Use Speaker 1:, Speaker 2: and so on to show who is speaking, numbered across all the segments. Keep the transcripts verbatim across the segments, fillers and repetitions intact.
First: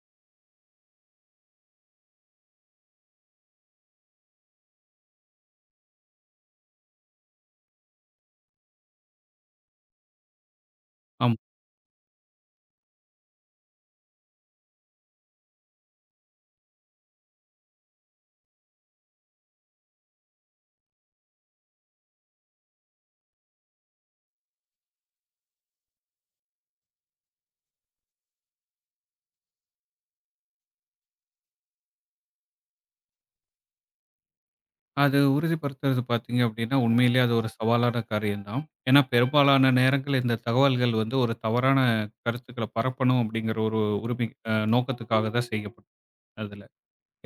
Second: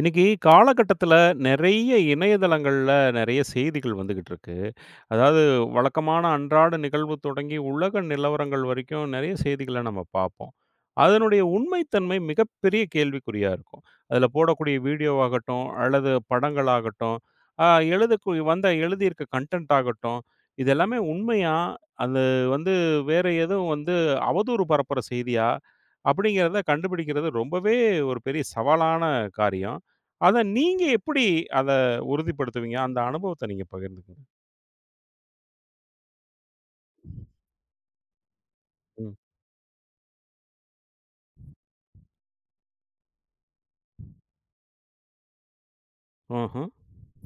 Speaker 1: இன்னைக்கு காலகட்டத்தில நெறைய இணையதளங்கள்ல நெறைய செய்திகள் வந்துகிட்டு இருக்கு. அதாவது வழக்கமான அன்றாட நிகழ்வு தொடங்கி உலக நிலவரங்கள் வரைக்கும் நெறைய செய்திகள நம்ம பார்ப்போம்.
Speaker 2: ஆமா.
Speaker 1: அதனுடைய உண்மைத்தன்மை மிகப்பெரிய கேள்விக்குறியா இருக்கும். அதில போடக்கூடிய வீடியோவாகட்டும், அல்லது படங்களாகட்டும், அ எழுதக்கு வந்த எழுதியிருக்க கன்டென்ட் ஆகட்டும், இது எல்லாமே உண்மையா? அது வந்து வேற எதுவும் வந்து அவதூறு பரப்புற செய்தியா? அப்படிங்கிறத கண்டுபிடிக்கிறது ரொம்பவே ஒரு பெரிய சவாலான காரியம். அத நீங்க எப்படி அத உறுதிப்படுத்துவீங்க? அந்த அனுபவத்த நீங்க பகிர்ந்துக்கங்க.
Speaker 2: அது உறுதிப்படுத்துறது பார்த்தீங்க அப்படின்னா, உண்மையிலேயே அது ஒரு சவாலான காரியம் தான். ஏன்னா,
Speaker 1: ம்.
Speaker 2: பெரும்பாலான நேரங்கள் இந்த தகவல்கள் வந்து ஒரு தவறான கருத்துக்கள பரப்பணும் அப்படிங்கிற ஒரு உரிமை அ நோக்கத்துக்காக தான் செய்யப்படும் அதுல.
Speaker 1: ம்ஹ்ம்.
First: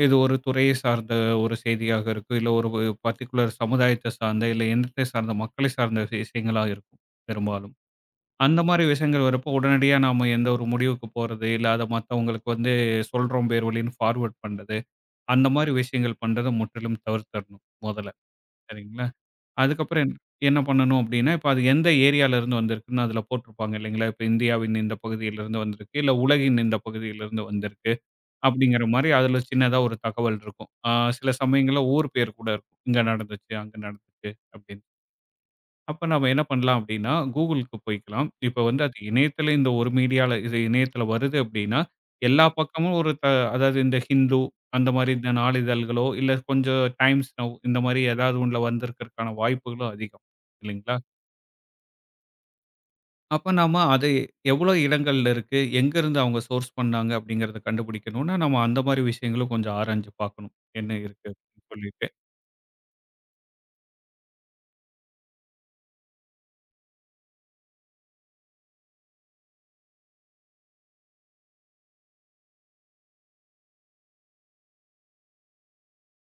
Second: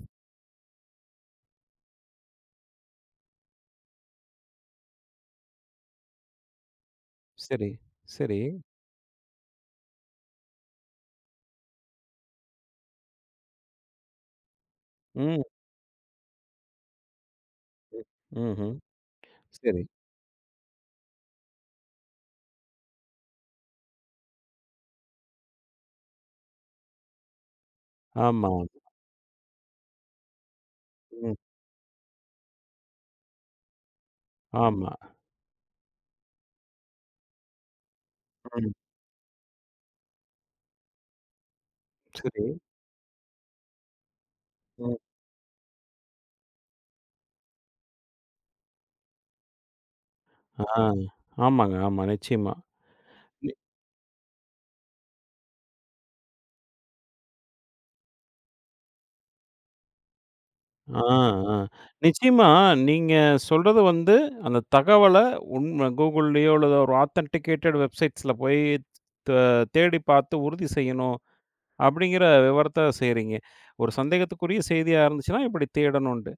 Speaker 2: இது ஒரு துறையை சார்ந்த ஒரு செய்தியாக இருக்கும், இல்ல ஒரு பர்ட்டிகுலர் சமுதாயத்த சார்ந்த, இல்ல இனத்தை சார்ந்த மக்களை சார்ந்த விஷயங்களா இருக்கும்
Speaker 1: சரி,
Speaker 2: பெரும்பாலும்.
Speaker 1: சரி.
Speaker 2: அந்த மாரி விஷயங்கள் வரப்போ உடனடியா நாம எந்த ஒரு முடிவுக்கு போறது, இல்ல அத மத்தவங்களுக்கு வந்து சொல்றோம் பேர் வழின்னு ஃபார்வர்ட் பண்றது,
Speaker 1: ம்.
Speaker 2: அந்த மாரி விஷயங்கள் பண்றத முற்றிலும் தவிர்த்தரணும்
Speaker 1: ம்.
Speaker 2: மொதல்ல.
Speaker 1: ம்ஹ்ம்.
Speaker 2: சரிங்களா.
Speaker 1: சரி.
Speaker 2: அதுக்கப்புறம் என் என்ன பண்ணணும் அப்படின்னா, இப்ப அது எந்த ஏரியாலருந்து வந்திருக்குன்னு அதுல போட்டிருப்பாங்க இல்லைங்களா? இப்ப இந்தியாவின் இந்த பகுதியிலிருந்து வந்திருக்கு, இல்ல உலகின் இந்த பகுதியிலிருந்து வந்திருக்கு
Speaker 1: ஆமா.
Speaker 2: அப்படிங்கிற மாரி அதுல சின்னதா ஒரு தகவல் இருக்கும். ஆ சில
Speaker 1: ம்.
Speaker 2: சமயங்கள்ல ஊர் பேர் கூட இருக்கும். இங்க நடந்துச்சு, அங்க நடந்துச்சு அப்படின்னு.
Speaker 1: ஆமா.
Speaker 2: அப்ப நம்ம என்ன பண்ணலாம் அப்படின்னா, கூகுளுக்கு போய்க்கலாம். இப்ப
Speaker 1: ம்.
Speaker 2: வந்து அது இணையத்தில இந்த ஒரு மீடியால இது இணையத்தில வருது அப்படின்னா,
Speaker 1: சரி.
Speaker 2: எல்லா பக்கமும் ஒரு த அதாவது இந்த ஹிந்து அந்த
Speaker 1: ம்.
Speaker 2: மாரி இந்த நாளிதழ்களோ, இல்ல கொஞ்சம் டைம்ஸ் நவ் இந்த மாரி ஏதாவது ஒண்ணுல வந்திருக்கிறதுக்கான வாய்ப்புகளும் அதிகம்.
Speaker 1: ஆ.
Speaker 2: இல்லைங்களா?
Speaker 1: ஆமாங்க. ஆமா. நிச்சயமா.
Speaker 2: அப்ப
Speaker 1: நி
Speaker 2: நாம அது எவ்வளோ இடங்கள்ல இருக்கு, எங்கேருந்து அவங்க சோர்ஸ் பண்ணாங்க அப்படிங்கிறத கண்டுபிடிக்கணும்னா, நம்ம அந்த மாரி விஷயங்களும் கொஞ்சம் ஆராய்ஞ்சு பார்க்கணும். என்ன
Speaker 1: ஆ,
Speaker 2: இருக்கு
Speaker 1: ஆ.
Speaker 2: அப்படின்னு சொல்லிட்டு.
Speaker 1: நிச்சயமா நீங்க சொல்றது வந்து, அந்த தகவல உண்ம Googleலயோ அல்லது ஒரு ஆத்தன்டிகேட்டட் வெப்சைட்ஸ்ல போய் த தேடி பார்த்து உறுதி செய்யணும், அப்படிங்கிற விவரத்த செய்றீங்க. ஒரு சந்தேகத்துக்குரிய செய்தியா இருந்துச்சுன்னா இப்படி தேடணுன்ட்டு.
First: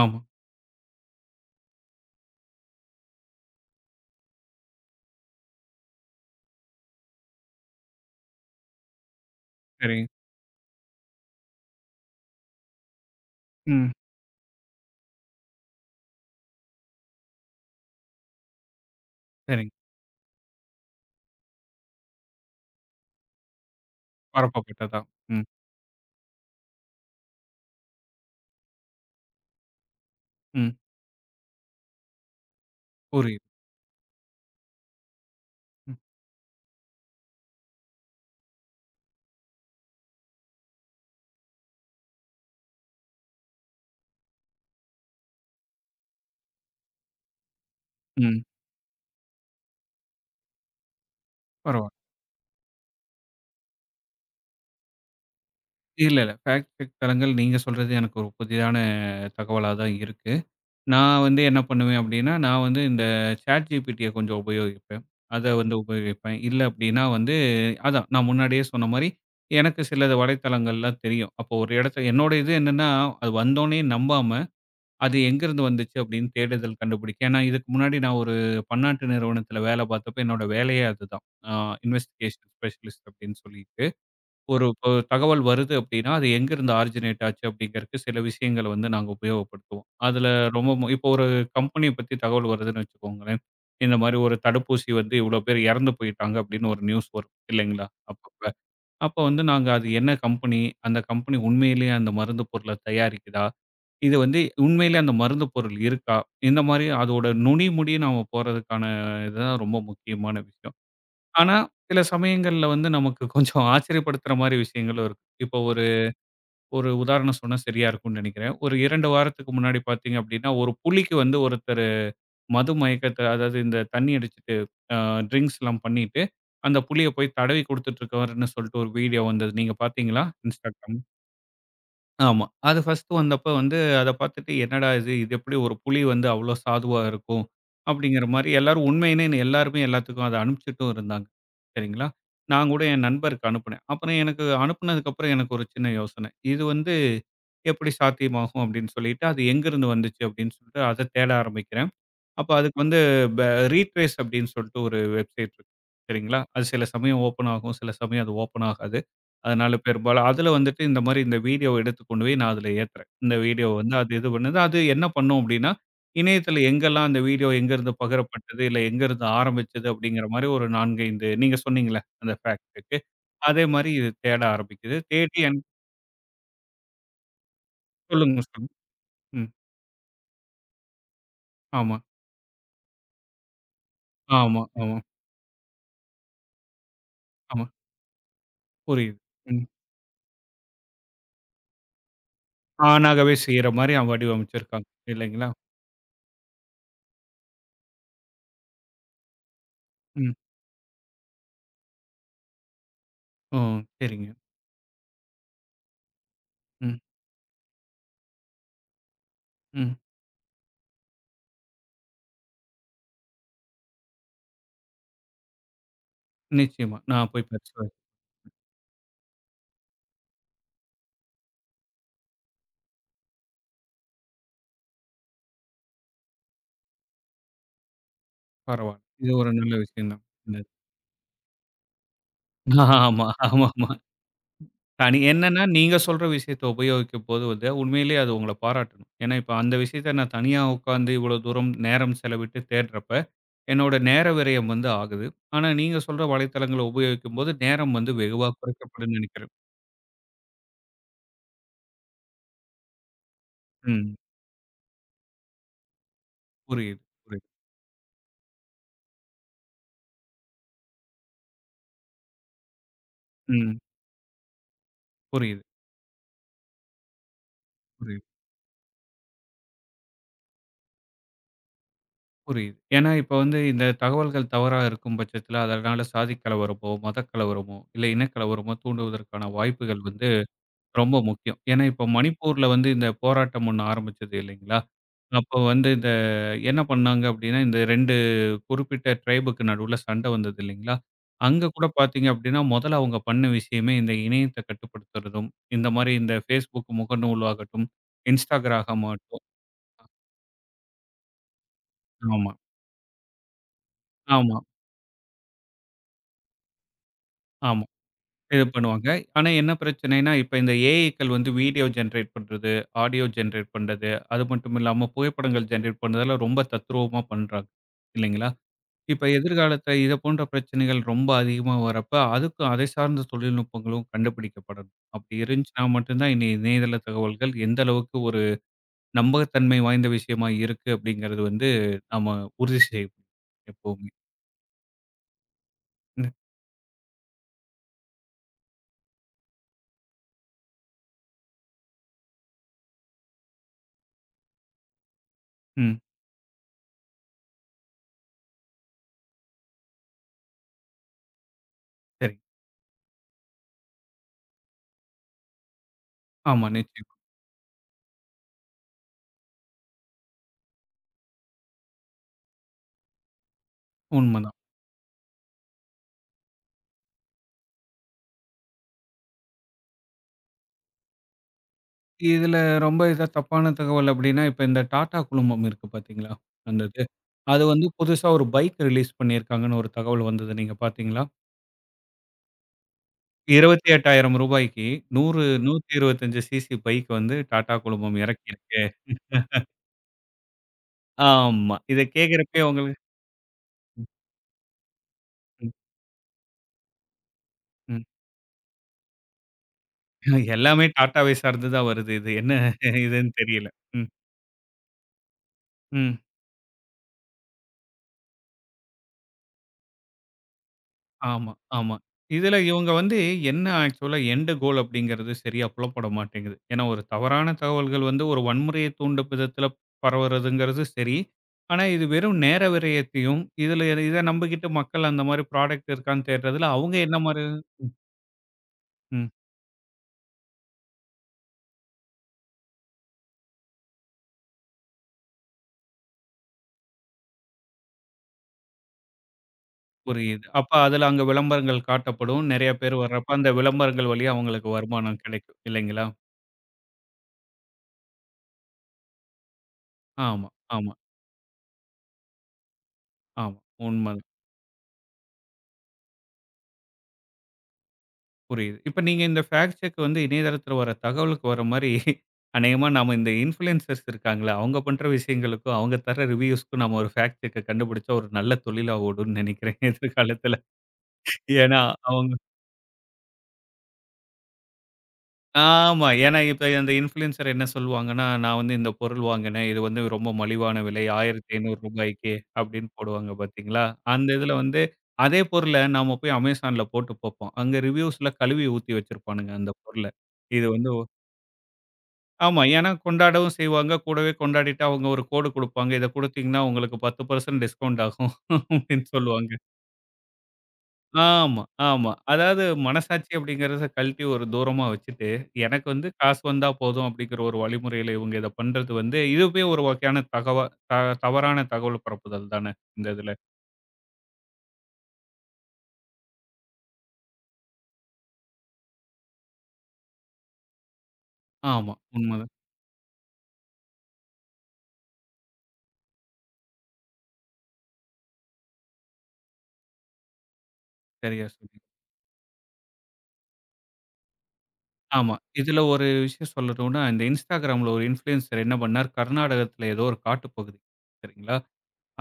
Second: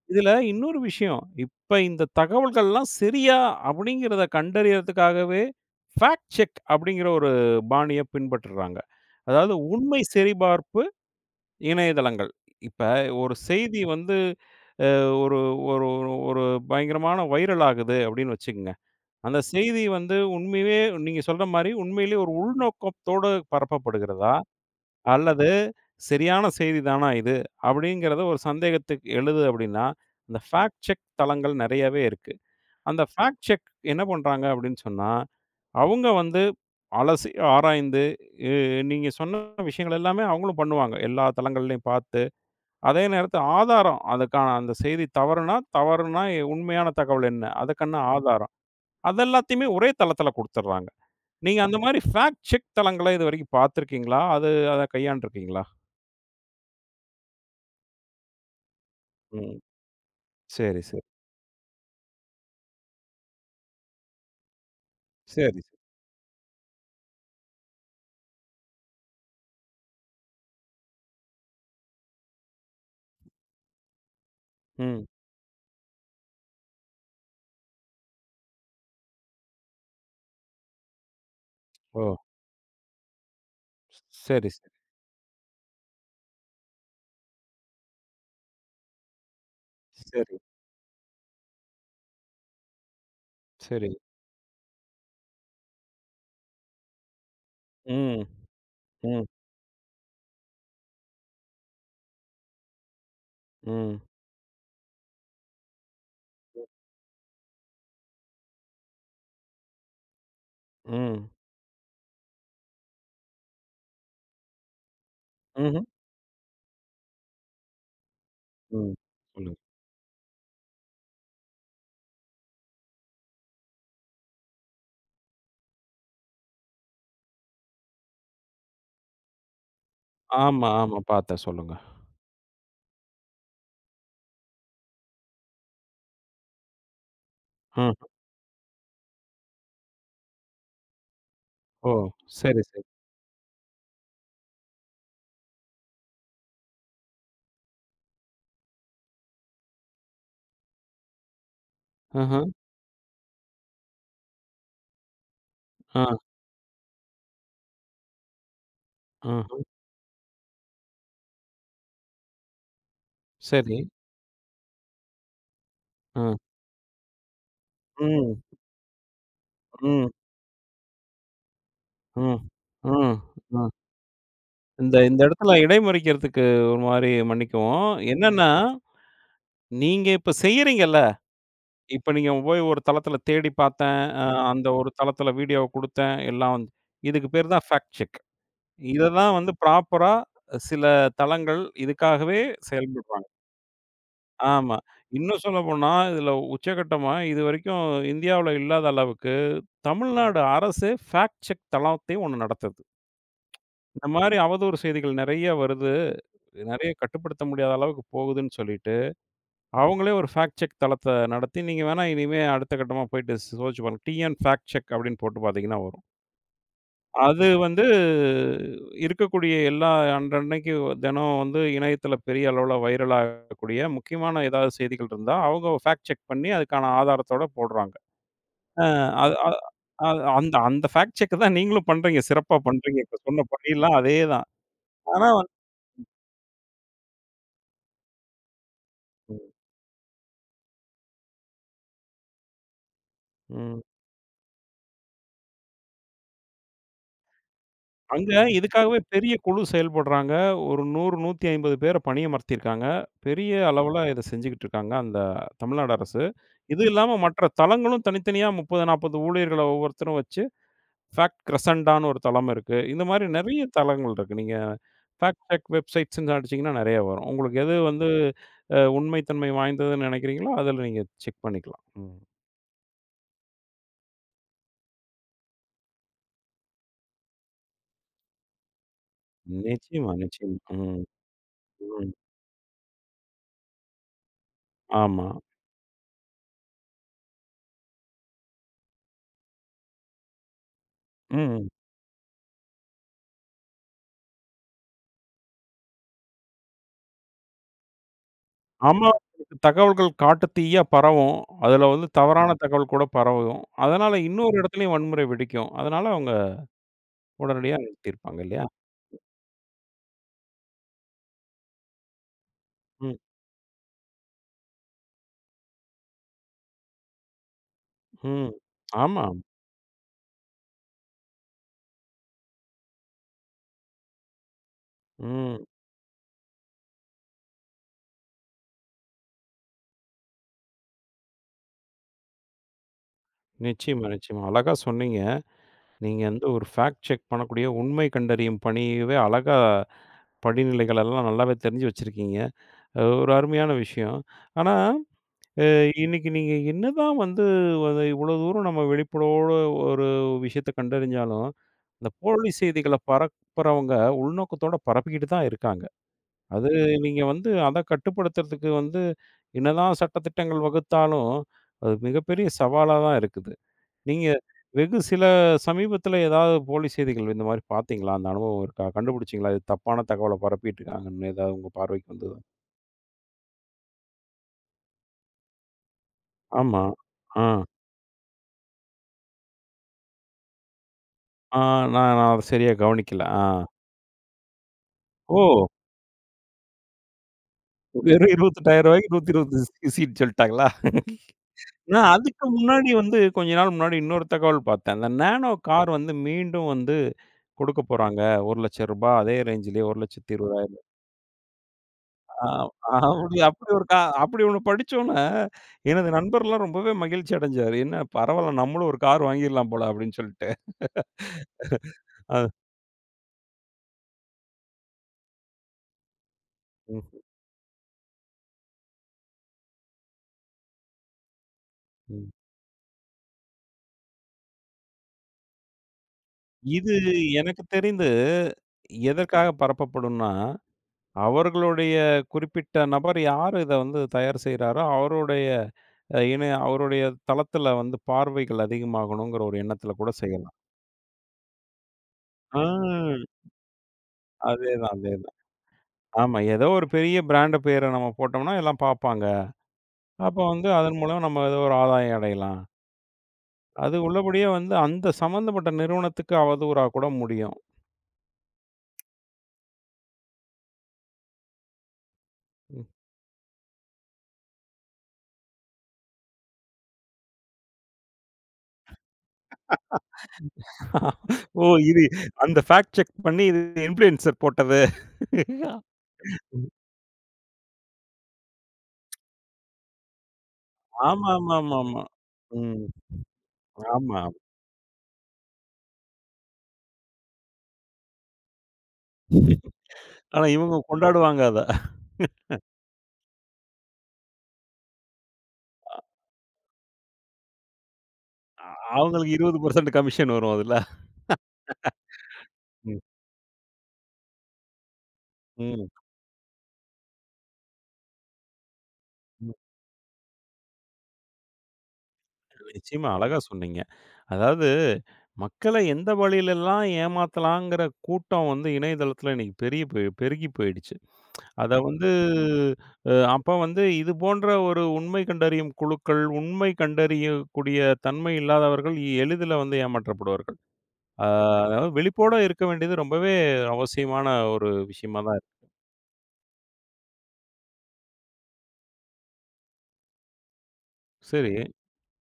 Speaker 2: ஆமா.
Speaker 1: இதுல இன்னொரு விஷயம். இப்ப இந்த தகவல்கள்லாம் சரியா அப்படிங்கிறத கண்டறியறதுக்காகவே, ஃபேக்ட் செக் அப்படிங்கிற ஒரு பாணிய பின்பற்றுறாங்க. அதாவது உண்மை
Speaker 2: சரிங்க.
Speaker 1: சரிபார்ப்பு இணையதளங்கள். இப்ப ஒரு செய்தி
Speaker 2: ம்.
Speaker 1: வந்து அ ஒரு ஒரு ஒரு ஒரு பயங்கரமான வைரல் ஆகுது அப்படின்னு வச்சுக்கங்க. அந்த
Speaker 2: சரிங்க.
Speaker 1: செய்தி வந்து உண்மையிலே நீங்க சொல்ற மாரி உண்மையிலே ஒரு உள்நோக்கத்தோடு பரப்பப்படுகிறதா?
Speaker 2: பரப்பப்பட்டதா. ம்.
Speaker 1: அல்லது சரியான செய்தி தானா இது? அப்படிங்கிறத ஒரு சந்தேகத்துக்கு எழுது அப்படின்னா, அந்த
Speaker 2: ம்.
Speaker 1: ஃபேக்ட் செக் தளங்கள் நிறையவே இருக்கு. அந்த ஃபேக்ட்
Speaker 2: புரியுது.
Speaker 1: செக் என்ன பண்றாங்க அப்படின்னு சொன்னா,
Speaker 2: ம்.
Speaker 1: அவங்க வந்து அலசி ஆராய்ந்து, இ நீங்க சொன்ன விஷயங்கள் எல்லாமே அவங்களும் பண்ணுவாங்க. எல்லா தளங்கள்லயும் பார்த்து, அதே நேரத்துல ஆதாரம் அதுக்கான அந்த செய்தி தவறுனா, தவறுனா எ- உண்மையான தகவல் என்ன? அதுக்கான
Speaker 2: ம்.
Speaker 1: ஆதாரம். அதெல்லாத்தையுமே ஒரே தளத்துல குடுத்துடுறாங்க. நீங்க அந்த
Speaker 2: பரவால்ல.
Speaker 1: மாரி ஃபேக்ட் செக் தளங்கள இதுவரைக்கும் பார்த்திருக்கீங்களா? அது அத கையாண்டுருக்கீங்களா?
Speaker 2: இல்ல, இல்ல. ஃபேக்ட் செக் தளங்கள் நீங்க சொல்றது எனக்கு ஒரு புதிதான
Speaker 1: ம்.
Speaker 2: தகவலா தான் இருக்கு.
Speaker 1: சரி, சரி.
Speaker 2: நான் வந்து என்ன பண்ணுவேன் அப்டின்னா, நான் வந்து இந்த ChatGPTய கொஞ்சம் உபயோகிப்பேன். அத
Speaker 1: சரி,
Speaker 2: வந்து
Speaker 1: சரி.
Speaker 2: உபயோகிப்பேன். இல்ல அப்டின்னா வந்து அதான் நான் முன்னாடியே சொன்ன மாரி, எனக்கு சிலது வலைத்தளங்கள்லாம் தெரியும். அப்போ ஒரு இடத்த என்னோட இது என்னன்னா, அது வந்தோனே நம்பாம,
Speaker 1: ம்.
Speaker 2: அது எங்கேருந்து வந்துச்சு அப்டின்னு தேடுதல் கண்டுபிடிக்க ஏன்னா இதுக்கு முன்னாடி நான் ஒரு பன்னாட்டு நிறுவனத்தில வேல பார்த்தப்ப என்னோட வேலையே அதுதான். அ
Speaker 1: ஓ!
Speaker 2: இன்வெஸ்டிகேஷன் ஸ்பெஷலிஸ்ட் அப்டின்னு சொல்லிட்டு.
Speaker 1: சரி,
Speaker 2: ஒரு
Speaker 1: சரி,
Speaker 2: இப்போ தகவல் வருது அப்படின்னா, அது எங்கேருந்து ஆரிஜினேட் ஆச்சு அப்படிங்கிறதுக்கு சில விஷயங்கள வந்து நாங்க உபயோகப்படுத்துவோம். அதில
Speaker 1: சரி,
Speaker 2: ரொம்ப மு இப்போ ஒரு கம்பெனிய பத்தி தகவல் வருதுன்னு வச்சுக்கோங்களேன்.
Speaker 1: சரி.
Speaker 2: இந்த மாரி ஒரு தடுப்பூசி வந்து இவ்வளோ பேர் இறந்து போயிட்டாங்க அப்படின்னு ஒரு நியூஸ் வரும் இல்லைங்களா?
Speaker 1: ம்.
Speaker 2: அப்பப்ப. அப்போ
Speaker 1: ம்.
Speaker 2: வந்து நாங்க அது என்ன கம்பெனி, அந்த கம்பெனி உண்மையிலேயே அந்த மருந்து பொருள தயாரிக்குதா?
Speaker 1: ம்.
Speaker 2: இது வந்து உண்மையிலேயே அந்த மருந்து பொருள் இருக்கா? இந்த
Speaker 1: ம்.
Speaker 2: மாரி அதோட நுனி முடிய நாம போறதுக்கான இதுதான் ரொம்ப முக்கியமான விஷயம்.
Speaker 1: ம்.
Speaker 2: ஆனா, சில சமயங்கள்ல வந்து நமக்கு கொஞ்சம் ஆச்சரியப்படுத்துற மாரி விஷயங்களும் இருக்கு. இப்போ
Speaker 1: ம்ஹ்ம்.
Speaker 2: ஒரு ஒரு உதாரணம் சொன்னா சரியா இருக்கும்னு நெனைக்கிறேன். ஒரு
Speaker 1: ம்.
Speaker 2: இரண்டு வாரத்துக்கு
Speaker 1: சொல்லுங்க.
Speaker 2: முன்னாடி பார்த்தீங்க அப்டின்னா, ஒரு புலிக்கு வந்து ஒருத்தரு மது மயக்கத்த அதாவது இந்த தண்ணி அடிச்சுட்டு அ ட்ரிங்க்ஸ்லாம் பண்ணிட்டு, அந்த புலிய போய் தடவி குடுத்துட்டு இருக்கவர்ன்னு சொல்லிட்டு ஒரு வீடியோ வந்தது. நீங்க பார்த்தீங்களா?
Speaker 1: ஆமா,
Speaker 2: Instagram.
Speaker 1: ஆமா. பார்த்தேன். சொல்லுங்க.
Speaker 2: ஆமா. அது ஃபர்ஸ்ட்டு வந்தப்ப வந்து அத பார்த்துட்டு என்னடா இது! இது எப்படி ஒரு புலி வந்து அவ்ளோ சாதுவா இருக்கும்?
Speaker 1: ம்.
Speaker 2: அப்படிங்கிற மாரி எல்லாரும் உண்மையிலேயே எல்லாருமே எல்லாத்துக்கும் அத அனுப்பிச்சுட்டும் இருந்தாங்க.
Speaker 1: ஓ!
Speaker 2: சரிங்களா?
Speaker 1: சரி,
Speaker 2: நான் கூட
Speaker 1: சரி.
Speaker 2: என் நண்பருக்கு அனுப்புனேன். அப்புறம் எனக்கு அனுப்புனதுக்கப்புறம் எனக்கு ஒரு சின்ன யோசனை. இது வந்து எப்படி சாத்தியமாகும் அப்படின்னு சொல்லிட்டு, அது எங்கிருந்து வந்துச்சு அப்படின்னு சொல்லிட்டு அத தேட ஆரம்பிக்கிறேன்.
Speaker 1: ஆஹ.
Speaker 2: அப்ப அதுக்கு வந்து ப ரீட்ரேஸ் அப்படின்னு சொல்லிட்டு ஒரு வெப்சைட் இருக்கு.
Speaker 1: ஆ,
Speaker 2: சரிங்களா? அது சில சமயம் ஓப்பன் ஆகும். சில சமயம் அது ஓப்பன் ஆகாது.
Speaker 1: ஆ.
Speaker 2: அதனால பெரும்பாலும் அதில வந்துட்டு இந்த மாரி இந்த வீடியோவ எடுத்து கொண்டு போய் நான் அதில ஏத்துறேன். இந்த வீடியோ
Speaker 1: சரி.
Speaker 2: வந்து அது இது பண்ணுது. அது என்ன பண்ணும் அப்படின்னா,
Speaker 1: ஆ.
Speaker 2: இணையத்தில எங்கெல்லாம் அந்த வீடியோ எங்கேருந்து
Speaker 1: ம்.
Speaker 2: பகிரப்பட்டது, இல்ல எங்கேருந்து ஆரம்பிச்சது
Speaker 1: ம்.
Speaker 2: அப்படிங்கிற மாரி ஒரு நான்கு, ஐந்து நீங்க சொன்னீங்கல்ல அந்த
Speaker 1: ம்.
Speaker 2: Fact check.
Speaker 1: ம்.
Speaker 2: அதே
Speaker 1: ஆ.
Speaker 2: மாரி இது தேட
Speaker 1: இந்த
Speaker 2: ஆரம்பிக்குது.
Speaker 1: இந்த
Speaker 2: தேடி
Speaker 1: இடத்துல
Speaker 2: எனக்கு
Speaker 1: இடைமறிக்கிறதுக்கு ஒரு மாரி மன்னிக்கவும்.
Speaker 2: சொல்லுங்க,
Speaker 1: என்னன்னா,
Speaker 2: சொல்லுங்க. ம்.
Speaker 1: நீங்க இப்ப செய்யறீங்கல்ல.
Speaker 2: ஆமா,
Speaker 1: இப்ப நீங்க போய் ஒரு தளத்துல தேடி பார்த்தேன். அ
Speaker 2: ஆமா,
Speaker 1: அந்த ஒரு
Speaker 2: ஆமா,
Speaker 1: தளத்துல வீடியோவ குடுத்தேன். எல்லாம் வந்து இதுக்கு பேரு
Speaker 2: ஆமா.
Speaker 1: தான் ஃபேக்ட் செக்.
Speaker 2: புரியுது.
Speaker 1: இததான் வந்து
Speaker 2: ம்.
Speaker 1: ப்ராப்பரா சில தளங்கள் இதுக்காகவே செயல்படுறாங்க.
Speaker 2: தானாகவே செய்ற மாரி அவன்
Speaker 1: ஆமா.
Speaker 2: வடிவமைச்சிருக்காங்க.
Speaker 1: இன்னும்
Speaker 2: இல்லைங்களா?
Speaker 1: சொல்லப்போனா, இதுல உச்சகட்டமா இதுவரைக்கும் இந்தியாவுல இல்லாத அளவுக்கு,
Speaker 2: ம்.
Speaker 1: தமிழ்நாடு அரசு ஃபேக்ட் செக் தளத்தையும் ஒண்ணு நடத்துது.
Speaker 2: ஓ!
Speaker 1: இந்த
Speaker 2: சரிங்க.
Speaker 1: மாரி அவதூறு செய்திகள் நெறைய வருது. நெறைய
Speaker 2: ம்,
Speaker 1: கட்டுப்படுத்த முடியாத அளவுக்கு போகுதுன்னு சொல்லிட்டு,
Speaker 2: ம்.
Speaker 1: அவங்களே ஒரு ஃபேக்ட் செக் தளத்த நடத்தி, நீங்க வேணா இனிமே அடுத்த கட்டமா போயிட்டு சர்ச் பண்ணுங்க. டிஎன் ஃபேக்ட் செக் அப்படின்னு போட்டு பார்த்தீங்கன்னா வரும்.
Speaker 2: நிச்சயமா. நான்
Speaker 1: அது
Speaker 2: போய்
Speaker 1: வந்து
Speaker 2: பரிசோதி
Speaker 1: இருக்கக்கூடிய எல்லா அன்றன்னைக்கு தினம் வந்து இணையத்தில பெரிய அளவுல வைரல் ஆகக்கூடிய முக்கியமான ஏதாவது செய்திகள் இருந்தா, அவங்க ஃபேக்ட் செக் பண்ணி அதுக்கான ஆதாரத்தோட போடுறாங்க. அ
Speaker 2: பரவால்ல. இது
Speaker 1: அது அ
Speaker 2: ஒரு நல்ல விஷயம்
Speaker 1: அது
Speaker 2: தான்.
Speaker 1: அந்த
Speaker 2: ம்.
Speaker 1: அந்த ஃபேக்ட் செக் தான் நீங்களும் பண்றீங்க. சிறப்பா பண்றீங்க. இப்ப
Speaker 2: ஆமா,
Speaker 1: சொன்ன
Speaker 2: ஆமாமா.
Speaker 1: பணியெல்லாம் அதே தான்.
Speaker 2: தனி
Speaker 1: ஆனா வந்து
Speaker 2: என்னன்னா, நீங்க சொல்ற விஷயத்த உபயோகிக்கும்போது வந்து, உண்மையிலேயே அது உங்கள பாராட்டணும். ஏன்னா, இப்ப அந்த விஷயத்த நான் தனியா உட்காந்து இவ்வளோ தூரம் நேரம் செலவிட்டு தேடுறப்ப,
Speaker 1: ம்.
Speaker 2: என்னோட நேர விரயம் வந்து ஆகுது. ஆனா, நீங்க சொல்ற வலைத்தளங்கள உபயோகிக்கும்போது, நேரம் வந்து
Speaker 1: அங்க
Speaker 2: வெகுவா
Speaker 1: இதுக்காகவே
Speaker 2: குறைக்கப்படும்
Speaker 1: பெரிய
Speaker 2: நெனைக்கிறேன்.
Speaker 1: குழு செயல்படுறாங்க. ஒரு நூறு, நூற்று ஐம்பது பேர பணியமர்த்தியிருக்காங்க. பெரிய அளவுல
Speaker 2: ம்.
Speaker 1: இத செஞ்சுகிட்டு இருக்காங்க, அந்த தமிழ்நாடு அரசு. இது
Speaker 2: புரியுது,
Speaker 1: இல்லாம மற்ற
Speaker 2: புரியுது.
Speaker 1: தளங்களும் தனித்தனியா முப்பது, நாற்பது ஊழியர்கள ஒவ்வொருத்தரும் வச்சு, ஃபேக்ட் கிரசண்டான்னு ஒரு தளம் இருக்கு. இந்த மாரி நெறைய
Speaker 2: ம்.
Speaker 1: தளங்கள் இருக்கு. நீங்க ஃபேக்ட்
Speaker 2: புரியுது,
Speaker 1: செக் வெப்சைட்ஸ்ன்னு அடிச்சீங்கன்னா நெறைய வரும். உங்களுக்கு எது வந்து
Speaker 2: புரியுது.
Speaker 1: அ உண்மை தன்மை வாய்ந்ததுன்னு நெனைக்கிறீங்களோ, அதுல நீங்க செக் பண்ணிக்கலாம். ம்.
Speaker 2: புரியுது. ஏன்னா இப்ப வந்து இந்த தகவல்கள் தவறா இருக்கும் பட்சத்தில, அதனால சாதி கலவரமோ, மத கலவரமோ, இல்ல இனக்கலவரமோ தூண்டுவதற்கான வாய்ப்புகள்
Speaker 1: நிச்சயமா,
Speaker 2: வந்து
Speaker 1: நிச்சயமா. ம்,
Speaker 2: ரொம்ப முக்கியம். ஏன்னா இப்ப
Speaker 1: ம்.
Speaker 2: மணிப்பூர்ல வந்து இந்த போராட்டம் ஒண்ணு ஆரம்பிச்சது இல்லைங்களா?
Speaker 1: ஆமா.
Speaker 2: அப்போ வந்து இந்த என்ன பண்ணாங்க அப்டின்னா, இந்த இரண்டு குறிப்பிட்ட ட்ரைபுக்கு நடுவுல சண்ட வந்தது இல்லைங்களா? அங்க
Speaker 1: ம்.
Speaker 2: கூட பார்த்தீங்க அப்டின்னா, முதல்ல அவங்க பண்ண விஷயமே இந்த இணையத்த கட்டுப்படுத்துறதும், இந்த மாரி இந்த Facebook முகநூல் ஆகட்டும், Instagram
Speaker 1: ஆமா.
Speaker 2: ஆகட்டும்.
Speaker 1: தகவல்கள் காட்டுத்தீயா பரவும். அதுல வந்து தவறான
Speaker 2: ஆமா,
Speaker 1: ம். தகவல் கூட பரவும். அதனால
Speaker 2: ஆமா,
Speaker 1: இன்னொரு இடத்துலயும் வன்முறை வெடிக்கும். அதனால அவங்க உடனடியா
Speaker 2: ஆமா.
Speaker 1: நிறுத்தியிருப்பாங்க
Speaker 2: இது
Speaker 1: இல்லையா?
Speaker 2: பண்ணுவாங்க. ஆனா என்ன பிரச்சனைன்னா, இப்ப இந்த ஏஐக்கள் வந்து வீடியோ ஜெனரேட் பண்றது,
Speaker 1: ம்,
Speaker 2: ஆடியோ ஜெனரேட் பண்றது, அது மட்டும் இல்லாம புகைப்படங்கள் ஜெனரேட் பண்றதெல்லாம் ரொம்ப தத்ரூவமா பண்றாங்க. இல்லைங்களா?
Speaker 1: ம்.
Speaker 2: இப்ப
Speaker 1: ஆமா.
Speaker 2: எதிர்காலத்துல இத போன்ற பிரச்சனைகள் ரொம்ப அதிகமா வரப்ப, அதுக்கும் அதை சார்ந்த தொழில்நுட்பங்களும் கண்டுபிடிக்கப்படணும். அப்படி
Speaker 1: ம்.
Speaker 2: இருந்துச்சுன்னா மட்டும் தான் இனி இணையதள தகவல்கள் எந்த அளவுக்கு ஒரு நம்பகத்தன்மை வாய்ந்த விஷயமா இருக்கு அப்படிங்கிறது வந்து நாம உறுதி செய்ய முடியும்
Speaker 1: நிச்சயமா,
Speaker 2: எப்பவுமே.
Speaker 1: நிச்சயமா. அழகா சொன்னீங்க. நீங்க வந்து ஒரு ஃபேக்ட் செக் பண்ணக்கூடிய உண்மை கண்டறியும் பணியவே அழகா படிநிலைகள் எல்லாம் நல்லாவே தெரிஞ்சு வச்சிருக்கீங்க. அது ஒரு அருமையான விஷயம். ஆனா
Speaker 2: ம்.
Speaker 1: இன்னைக்கு நீங்க என்னதான் வந்து அது இவ்வளோ தூரம் நம்ம விழிப்போட ஒரு விஷயத்த கண்டறிஞ்சாலும், இந்த
Speaker 2: சரி.
Speaker 1: போலி செய்திகள பரப்புறவங்க உள்நோக்கத்தோட பரப்பிக்கிட்டு தான் இருக்காங்க.
Speaker 2: ஆமா
Speaker 1: அது
Speaker 2: நிச்சயமா.
Speaker 1: நீங்க வந்து அத கட்டுப்படுத்துறதுக்கு வந்து என்னதான் சட்டதிட்டங்கள் வகுத்தாலும், அது மிகப்பெரிய சவாலா தான் இருக்குது. நீங்க
Speaker 2: உண்ம தான்.
Speaker 1: வெகு சில சமீபத்தில ஏதாவது போலி செய்திகள் இந்த மாரி பார்த்தீங்களா? அந்த அனுபவம் இருக்கா? கண்டுபிடிச்சீங்களா? இது தப்பான தகவல பரப்பிட்டு இருக்காங்கன்னு ஏதாவது உங்க பார்வைக்கு வந்ததா?
Speaker 2: இதுல ரொம்ப இதா தப்பான தகவல் அப்படின்னா, இப்ப இந்த டாடா குழுமம் இருக்கு பார்த்தீங்களா? அந்த
Speaker 1: ஆமா.
Speaker 2: இது.
Speaker 1: ஆ.
Speaker 2: அது வந்து புதுசா ஒரு பைக் ரிலீஸ் பண்ணியிருக்காங்கன்னு ஒரு தகவல் வந்தது. நீங்க பார்த்தீங்களா?
Speaker 1: ஆ நான் நான் அத சரியா கவனிக்கல. ஆ.
Speaker 2: ரூ. 28,000க்கு நூறு
Speaker 1: ஓ!
Speaker 2: நூற்று இருபத்தி ஐந்து சிசி பைக் வந்து டாடா குழுமம்
Speaker 1: வெறும் ரூ.
Speaker 2: இறக்கியிருக்கு.
Speaker 1: 28,000க்கு நூற்று இருபத்தி ஐந்து சீட் சொல்ட்டாங்களா?
Speaker 2: ஆமா. இத
Speaker 1: நான் அதுக்கு
Speaker 2: கேட்கிறப்பயே
Speaker 1: முன்னாடி
Speaker 2: உங்களுக்கு
Speaker 1: வந்து கொஞ்ச நாள் முன்னாடி இன்னொரு தகவல் பார்த்தேன். அந்த நானோ
Speaker 2: ம்,
Speaker 1: கார் வந்து மீண்டும் வந்து கொடுக்க
Speaker 2: ம்.
Speaker 1: போறாங்க. ரூ. ஒரு லட்சம் அதே ரேஞ்சிலயே
Speaker 2: எல்லாமே
Speaker 1: ஒரு லட்சத்து இருபதாயிரம்
Speaker 2: டாடாவை சார்ந்து தான் வருது இது.
Speaker 1: ஆ
Speaker 2: என்ன இதுன்னு
Speaker 1: அப்படி
Speaker 2: தெரியல.
Speaker 1: அப்படி ஒரு கா
Speaker 2: ம்,
Speaker 1: அப்படி ஒண்ணு படிச்சோன்னே, எனது
Speaker 2: ம்.
Speaker 1: நண்பர்லாம் ரொம்பவே மகிழ்ச்சி அடைஞ்சாரு. என்ன பரவால்ல நம்மளும் ஒரு கார் வாங்கிடலாம் போல அப்படின்னு சொல்லிட்டு.
Speaker 2: ஆமா, ஆமா.
Speaker 1: அது
Speaker 2: இதுல இவங்க வந்து என்ன ஆக்சுவலா எண்ட் கோல் அப்படிங்கிறது சரியா புலப்பட மாட்டேங்குது. ஏன்னா, ஒரு
Speaker 1: ம்,
Speaker 2: தவறான தகவல்கள் வந்து ஒரு வன்முறையை தூண்டும் விதத்துல பரவுறதுங்கிறது சரி. ஆனா, இது
Speaker 1: ம்.
Speaker 2: வெறும் நேர விரயத்தையும், இதுல இத நம்பிக்கிட்டு மக்கள் அந்த மாரி ப்ராடக்ட் இருக்கான்னு தேடுறதுல
Speaker 1: இது
Speaker 2: அவங்க என்ன மாரி
Speaker 1: எனக்கு
Speaker 2: ம்,
Speaker 1: தெரிந்து
Speaker 2: ம்.
Speaker 1: எதற்காக பரப்பப்படும்னா அவர்களுடைய குறிப்பிட்ட நபர் யார் இத வந்து தயார் செய்றாரோ, அவருடைய அ இணை அவருடைய தளத்துல வந்து பார்வைகள் அதிகமாகணுங்கிற ஒரு எண்ணத்துல கூட
Speaker 2: புரியுது.
Speaker 1: செய்யலாம்.
Speaker 2: அப்ப அதுல அங்க விளம்பரங்கள் காட்டப்படும். நெறைய பேர்
Speaker 1: ஆ.
Speaker 2: வர்றப்ப அந்த விளம்பரங்கள் வழியா அவங்களுக்கு
Speaker 1: அதேதான்,
Speaker 2: வருமானம்
Speaker 1: அதேதான்.
Speaker 2: கிடைக்கும் இல்லைங்களா?
Speaker 1: ஆமா. ஏதோ ஒரு பெரிய பிராண்ட் பேர நம்ம போட்டோம்னா எல்லாம் பார்ப்பாங்க. அப்ப
Speaker 2: ஆமா,
Speaker 1: வந்து
Speaker 2: ஆமா,
Speaker 1: அதன் மூலம் நம்ம ஏதோ ஒரு ஆதாயம் அடையலாம்.
Speaker 2: ஆமா.
Speaker 1: அது
Speaker 2: உண்ம
Speaker 1: உள்ளபடியே வந்து அந்த சம்மந்தப்பட்ட நிறுவனத்துக்கு அவதூறா கூட முடியும்.
Speaker 2: புரியுது. இப்ப நீங்க இந்த ஃபேக்ட் செக் வந்து இணையதளத்துல வர தகவலுக்கு வர மாரி, அநேகமா நாம இந்த இன்ஃப்ளூயன்சர்ஸ் இருக்காங்கல்ல, அவங்க பண்ற விஷயங்களுக்கும், அவங்க தர ரிவ்யூஸ்க்கும் நம்ம ஒரு ஃபேக்ட் செக்க கண்டுபிடிச்சா ஒரு நல்ல தொழிலா ஓடும்னு நெனைக்கிறேன் எதிர்காலத்துல.
Speaker 1: ஓ!
Speaker 2: ஏன்னா,
Speaker 1: இது
Speaker 2: அவங்க
Speaker 1: அந்த ஃபேக்ட் செக் பண்ணி இது இன்ஃப்ளூயன்சர் போட்டது.
Speaker 2: ஆமா. ஏன்னா இப்ப
Speaker 1: ம்.
Speaker 2: அந்த இன்ஃப்ளூயன்சர் என்ன சொல்லுவாங்கன்னா, "நான் வந்து இந்த பொருள் வாங்கினேன். இது வந்து ரொம்ப மலிவான விலை ரூ. ஆயிரத்து ஐநூறு
Speaker 1: ஆமாமாமாமா. ம்.
Speaker 2: அப்படின்னு போடுவாங்க பார்த்தீங்களா?
Speaker 1: ஆமா.
Speaker 2: அந்த இதுல வந்து அதே பொருள நாம போய் Amazonல போட்டு பார்ப்போம். அங்க ரிவ்யூஸ்ல கழுவி ஊத்தி வச்சிருப்பானுங்க அந்த பொருள.
Speaker 1: ஆனா
Speaker 2: இது
Speaker 1: இவங்க
Speaker 2: வந்து
Speaker 1: கொண்டாடுவாங்க அத.
Speaker 2: ஆமா. ஏன்னா கொண்டாடவும் செய்வாங்க. கூடவே கொண்டாடிட்டு அவங்க ஒரு கோடு குடுப்பாங்க. இத குடுத்தீங்கன்னா உங்களுக்கு பத்து சதவீதம் டிஸ்கவுண்ட் ஆகும்
Speaker 1: அ
Speaker 2: அப்படின்னு
Speaker 1: அவங்களுக்கு
Speaker 2: சொல்லுவாங்க.
Speaker 1: இருபது சதவீதம் கமிஷன் வரும் அதுல.
Speaker 2: ஆமா, ஆமா. அதாவது
Speaker 1: ம்,
Speaker 2: மனசாட்சி அப்படிங்கிறத கழட்டி ஒரு தூரமா வச்சுட்டு, எனக்கு
Speaker 1: ம்.
Speaker 2: வந்து காசு வந்தா போதும் அப்படிங்கிற ஒரு வழிமுறையில இவங்க இத பண்றது வந்து,
Speaker 1: ம்.
Speaker 2: இதுவே ஒரு வகையான தகவ த தவறான தகவல் பரப்புதல் தானே இந்த
Speaker 1: நிச்சயமா
Speaker 2: இதுல.
Speaker 1: அழகா சொன்னீங்க. அதாவது மக்கள எந்த வழியிலலாம் ஏமாத்தலாங்கிற கூட்டம் வந்து இணையதளத்துல இன்னைக்கு பெரிய பெ பெருகி போயிடுச்சு. அத
Speaker 2: ஆமா,
Speaker 1: வந்து
Speaker 2: உண்மதான்.
Speaker 1: அ அப்ப வந்து இது போன்ற ஒரு உண்மை கண்டறியும் குழுக்கள், உண்மை கண்டறியக்கூடிய தன்மை இல்லாதவர்கள் எளிதில வந்து ஏமாற்றப்படுவார்கள். அ
Speaker 2: சரியா சொன்னீங்க.
Speaker 1: அதாவது விழிப்போட இருக்க வேண்டியது ரொம்பவே அவசியமான ஒரு விஷயமா
Speaker 2: ஆமா.
Speaker 1: தான் இருக்கு.
Speaker 2: இதுல ஒரு விஷயம் சொல்லணும்னா, இந்த Instagramல ஒரு இன்ஃப்ளூயன்சர் என்ன பண்ணார், கர்நாடகத்துல ஏதோ ஒரு காட்டுப்பகுதி
Speaker 1: சரி.
Speaker 2: சரிங்களா?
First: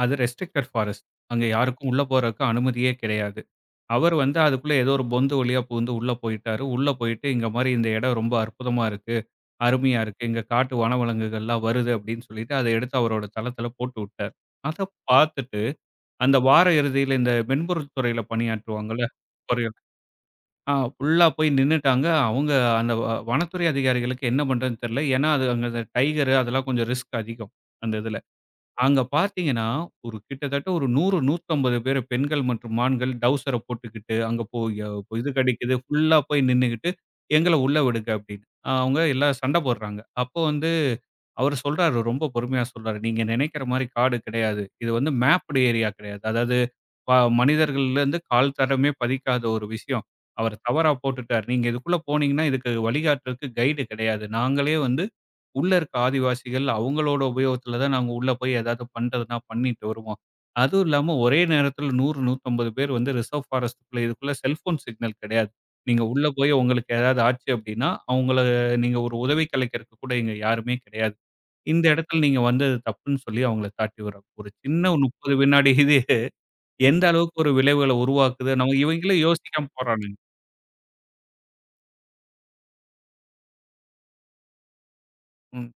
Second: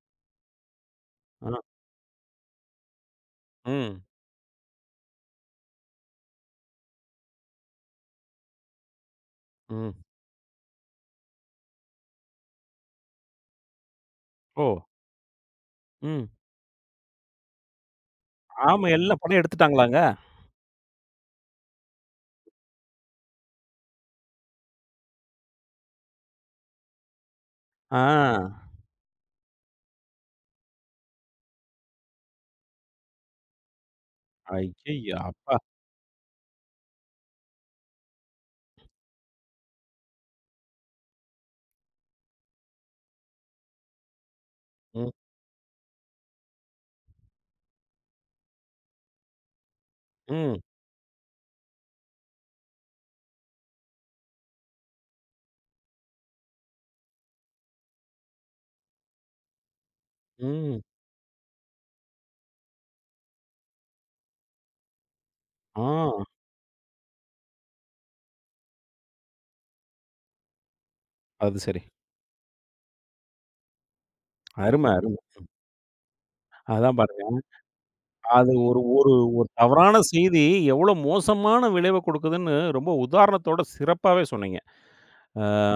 Speaker 2: அது ரெஸ்ட்ரிக்டட் ஃபாரஸ்ட். அங்க
Speaker 1: ஆ.
Speaker 2: யாருக்கும் உள்ள போறதுக்கு அனுமதியே கிடையாது.
Speaker 1: ம்.
Speaker 2: அவர் வந்து அதுக்குள்ள ஏதோ ஒரு பொந்து வழியா புகுந்து உள்ள போயிட்டாரு. உள்ள போயிட்டு "இங்க மாரி இந்த இடம் ரொம்ப அற்புதமா இருக்கு.
Speaker 1: ம்.
Speaker 2: அருமையா இருக்கு. இங்க காட்டு வனவிலங்குகள்லாம் வருது" அப்படின்னு சொல்லிட்டு அத எடுத்து அவரோட தளத்தில போட்டு விட்டாரு.
Speaker 1: ஓ!
Speaker 2: அத பார்த்துட்டு
Speaker 1: ம்.
Speaker 2: அந்த வார இறுதியில இந்த மென்பொருள் துறையில
Speaker 1: ஆமா.
Speaker 2: பணியாற்றுவாங்கல்ல.
Speaker 1: எல்லா படம்
Speaker 2: கொரியர்.
Speaker 1: எடுத்துட்டாங்களாங்க?
Speaker 2: ஆ ஃபுல்லா போய் நின்னுட்டாங்க. அவங்க அந்த வ வனத்துறை அதிகாரிகளுக்கு என்ன பண்றதுன்னு தெரியல. ஏன்னா அது அங்க டைகர் அதெல்லாம் கொஞ்சம் ரிஸ்க் அதிகம் அந்த
Speaker 1: ஆ.
Speaker 2: இதுல. அங்க பார்த்தீங்கன்னா, ஒரு கிட்டத்தட்ட ஒரு நூறு, நூற்று ஐம்பது பேரு பெண்கள் மற்றும் ஆண்கள் டவுசர போட்டுக்கிட்டு, அங்க போய் அஹ், போ
Speaker 1: ஐயய்யோ!
Speaker 2: ய இது
Speaker 1: அப்பா!
Speaker 2: கெடைக்குது, ஃபுல்லா போய் நின்னுகிட்டு, "எங்கள உள்ள விடுங்க" அப்படின்னு. அஹ் அவங்க எல்லாம் சண்ட போடுறாங்க. அப்போ வந்து அவரு சொல்றாரு, ரொம்ப பொறுமையா சொல்றாரு, "நீங்க நெனைக்கிற மாரி காடு கிடையாது. இது வந்து
Speaker 1: ம்,
Speaker 2: மேப்டு ஏரியா கிடையாது. அதாவது ப மனிதர்கள்லேருந்து கால் தடமே பதிக்காத ஒரு விஷயம். அவர்
Speaker 1: ம்,
Speaker 2: தவறா போட்டுட்டார். நீங்க இதுக்குள்ள போனீங்கன்னா, இதுக்கு வழிகாட்டுறதுக்கு கைடு கிடையாது. நாங்களே வந்து உள்ள இருக்க ஆதிவாசிகள் அவங்களோட உபயோகத்துல தான் நாங்க உள்ள போய் ஏதாவது பண்றதுன்னா பண்ணிட்டு வருவோம்.
Speaker 1: ம்.
Speaker 2: அதுவும் இல்லாம ஒரே நேரத்துல நூறு, நூற்று ஐம்பது பேர் வந்து ரிசர்வ் ஃபாரஸ்ட்குள்ள இதுக்குள்ள செல்போன் சிக்னல் கிடையாது. நீங்க
Speaker 1: ஆ.
Speaker 2: உள்ள போய் உங்களுக்கு ஏதாவது ஆச்சு அப்படின்னா, அவங்கள நீங்க ஒரு உதவி கலைக்கிறதுக்கு கூட இங்க யாருமே கிடையாது.
Speaker 1: அது சரி.
Speaker 2: இந்த இடத்துல நீங்க வந்தது தப்புன்னு சொல்லி அவங்கள தாட்டி விடுறோம். ஒரு சின்ன
Speaker 1: அரும,
Speaker 2: ம்.
Speaker 1: அரும.
Speaker 2: முப்பது வினாடி இது
Speaker 1: அதான்
Speaker 2: எந்த
Speaker 1: பாருங்க.
Speaker 2: அளவுக்கு ஒரு விளைவுகள உருவாக்குது.
Speaker 1: அது
Speaker 2: நம்ம
Speaker 1: ஒரு
Speaker 2: இவங்களே
Speaker 1: ஒரு
Speaker 2: யோசிக்காம
Speaker 1: தவறான
Speaker 2: போறானுங்க.
Speaker 1: செய்தி எவ்வளோ மோசமான விளைவ குடுக்குதுன்னு ரொம்ப உதாரணத்தோட சிறப்பாவே சொன்னீங்க. ஆ
Speaker 2: ம்.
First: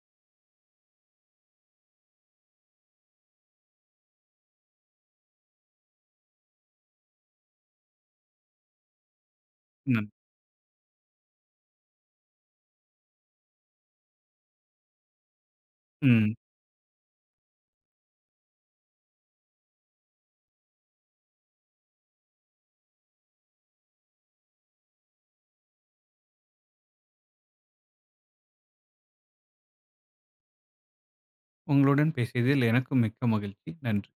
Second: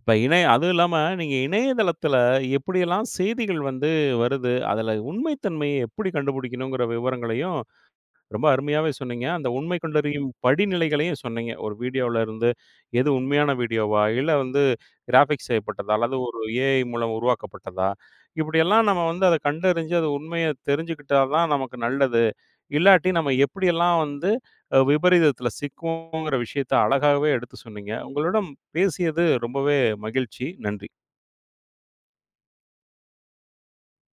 Speaker 1: இப்ப இணைய அதுவும் இல்லாம நீங்க இணையதளத்தில எப்படியெல்லாம் செய்திகள் வந்து வருது, அதில உண்மைத்தன்மையை எப்படி கண்டுபிடிக்கணுங்கிற விவரங்களையும் ரொம்ப அருமையாவே சொன்னீங்க. அந்த உண்மை
Speaker 2: ம்.
Speaker 1: கண்டறியும் படிநிலைகளையும் சொன்னீங்க. ஒரு வீடியோல இருந்து எது உண்மையான வீடியோவா? இல்ல வந்து கிராஃபிக்ஸ் செய்யப்பட்டதா? அல்லது
Speaker 2: ம்.
Speaker 1: ஒரு ஏஐ மூலம் உருவாக்கப்பட்டதா? இப்படியெல்லாம் நம்ம வந்து அத கண்டறிஞ்சு அது உண்மைய தெரிஞ்சுக்கிட்டா தான் நமக்கு நல்லது. இல்லாட்டி நம்ம எப்படியெல்லாம் வந்து அ விபரீதத்துல சிக்குவோங்கிற விஷயத்த அழகாகவே எடுத்து சொன்னீங்க. உங்களிடம் பேசியது ரொம்பவே மகிழ்ச்சி. நன்றி.
Speaker 2: உங்களுடன் பேசியதில் எனக்கும் மிக்க மகிழ்ச்சி. நன்றி.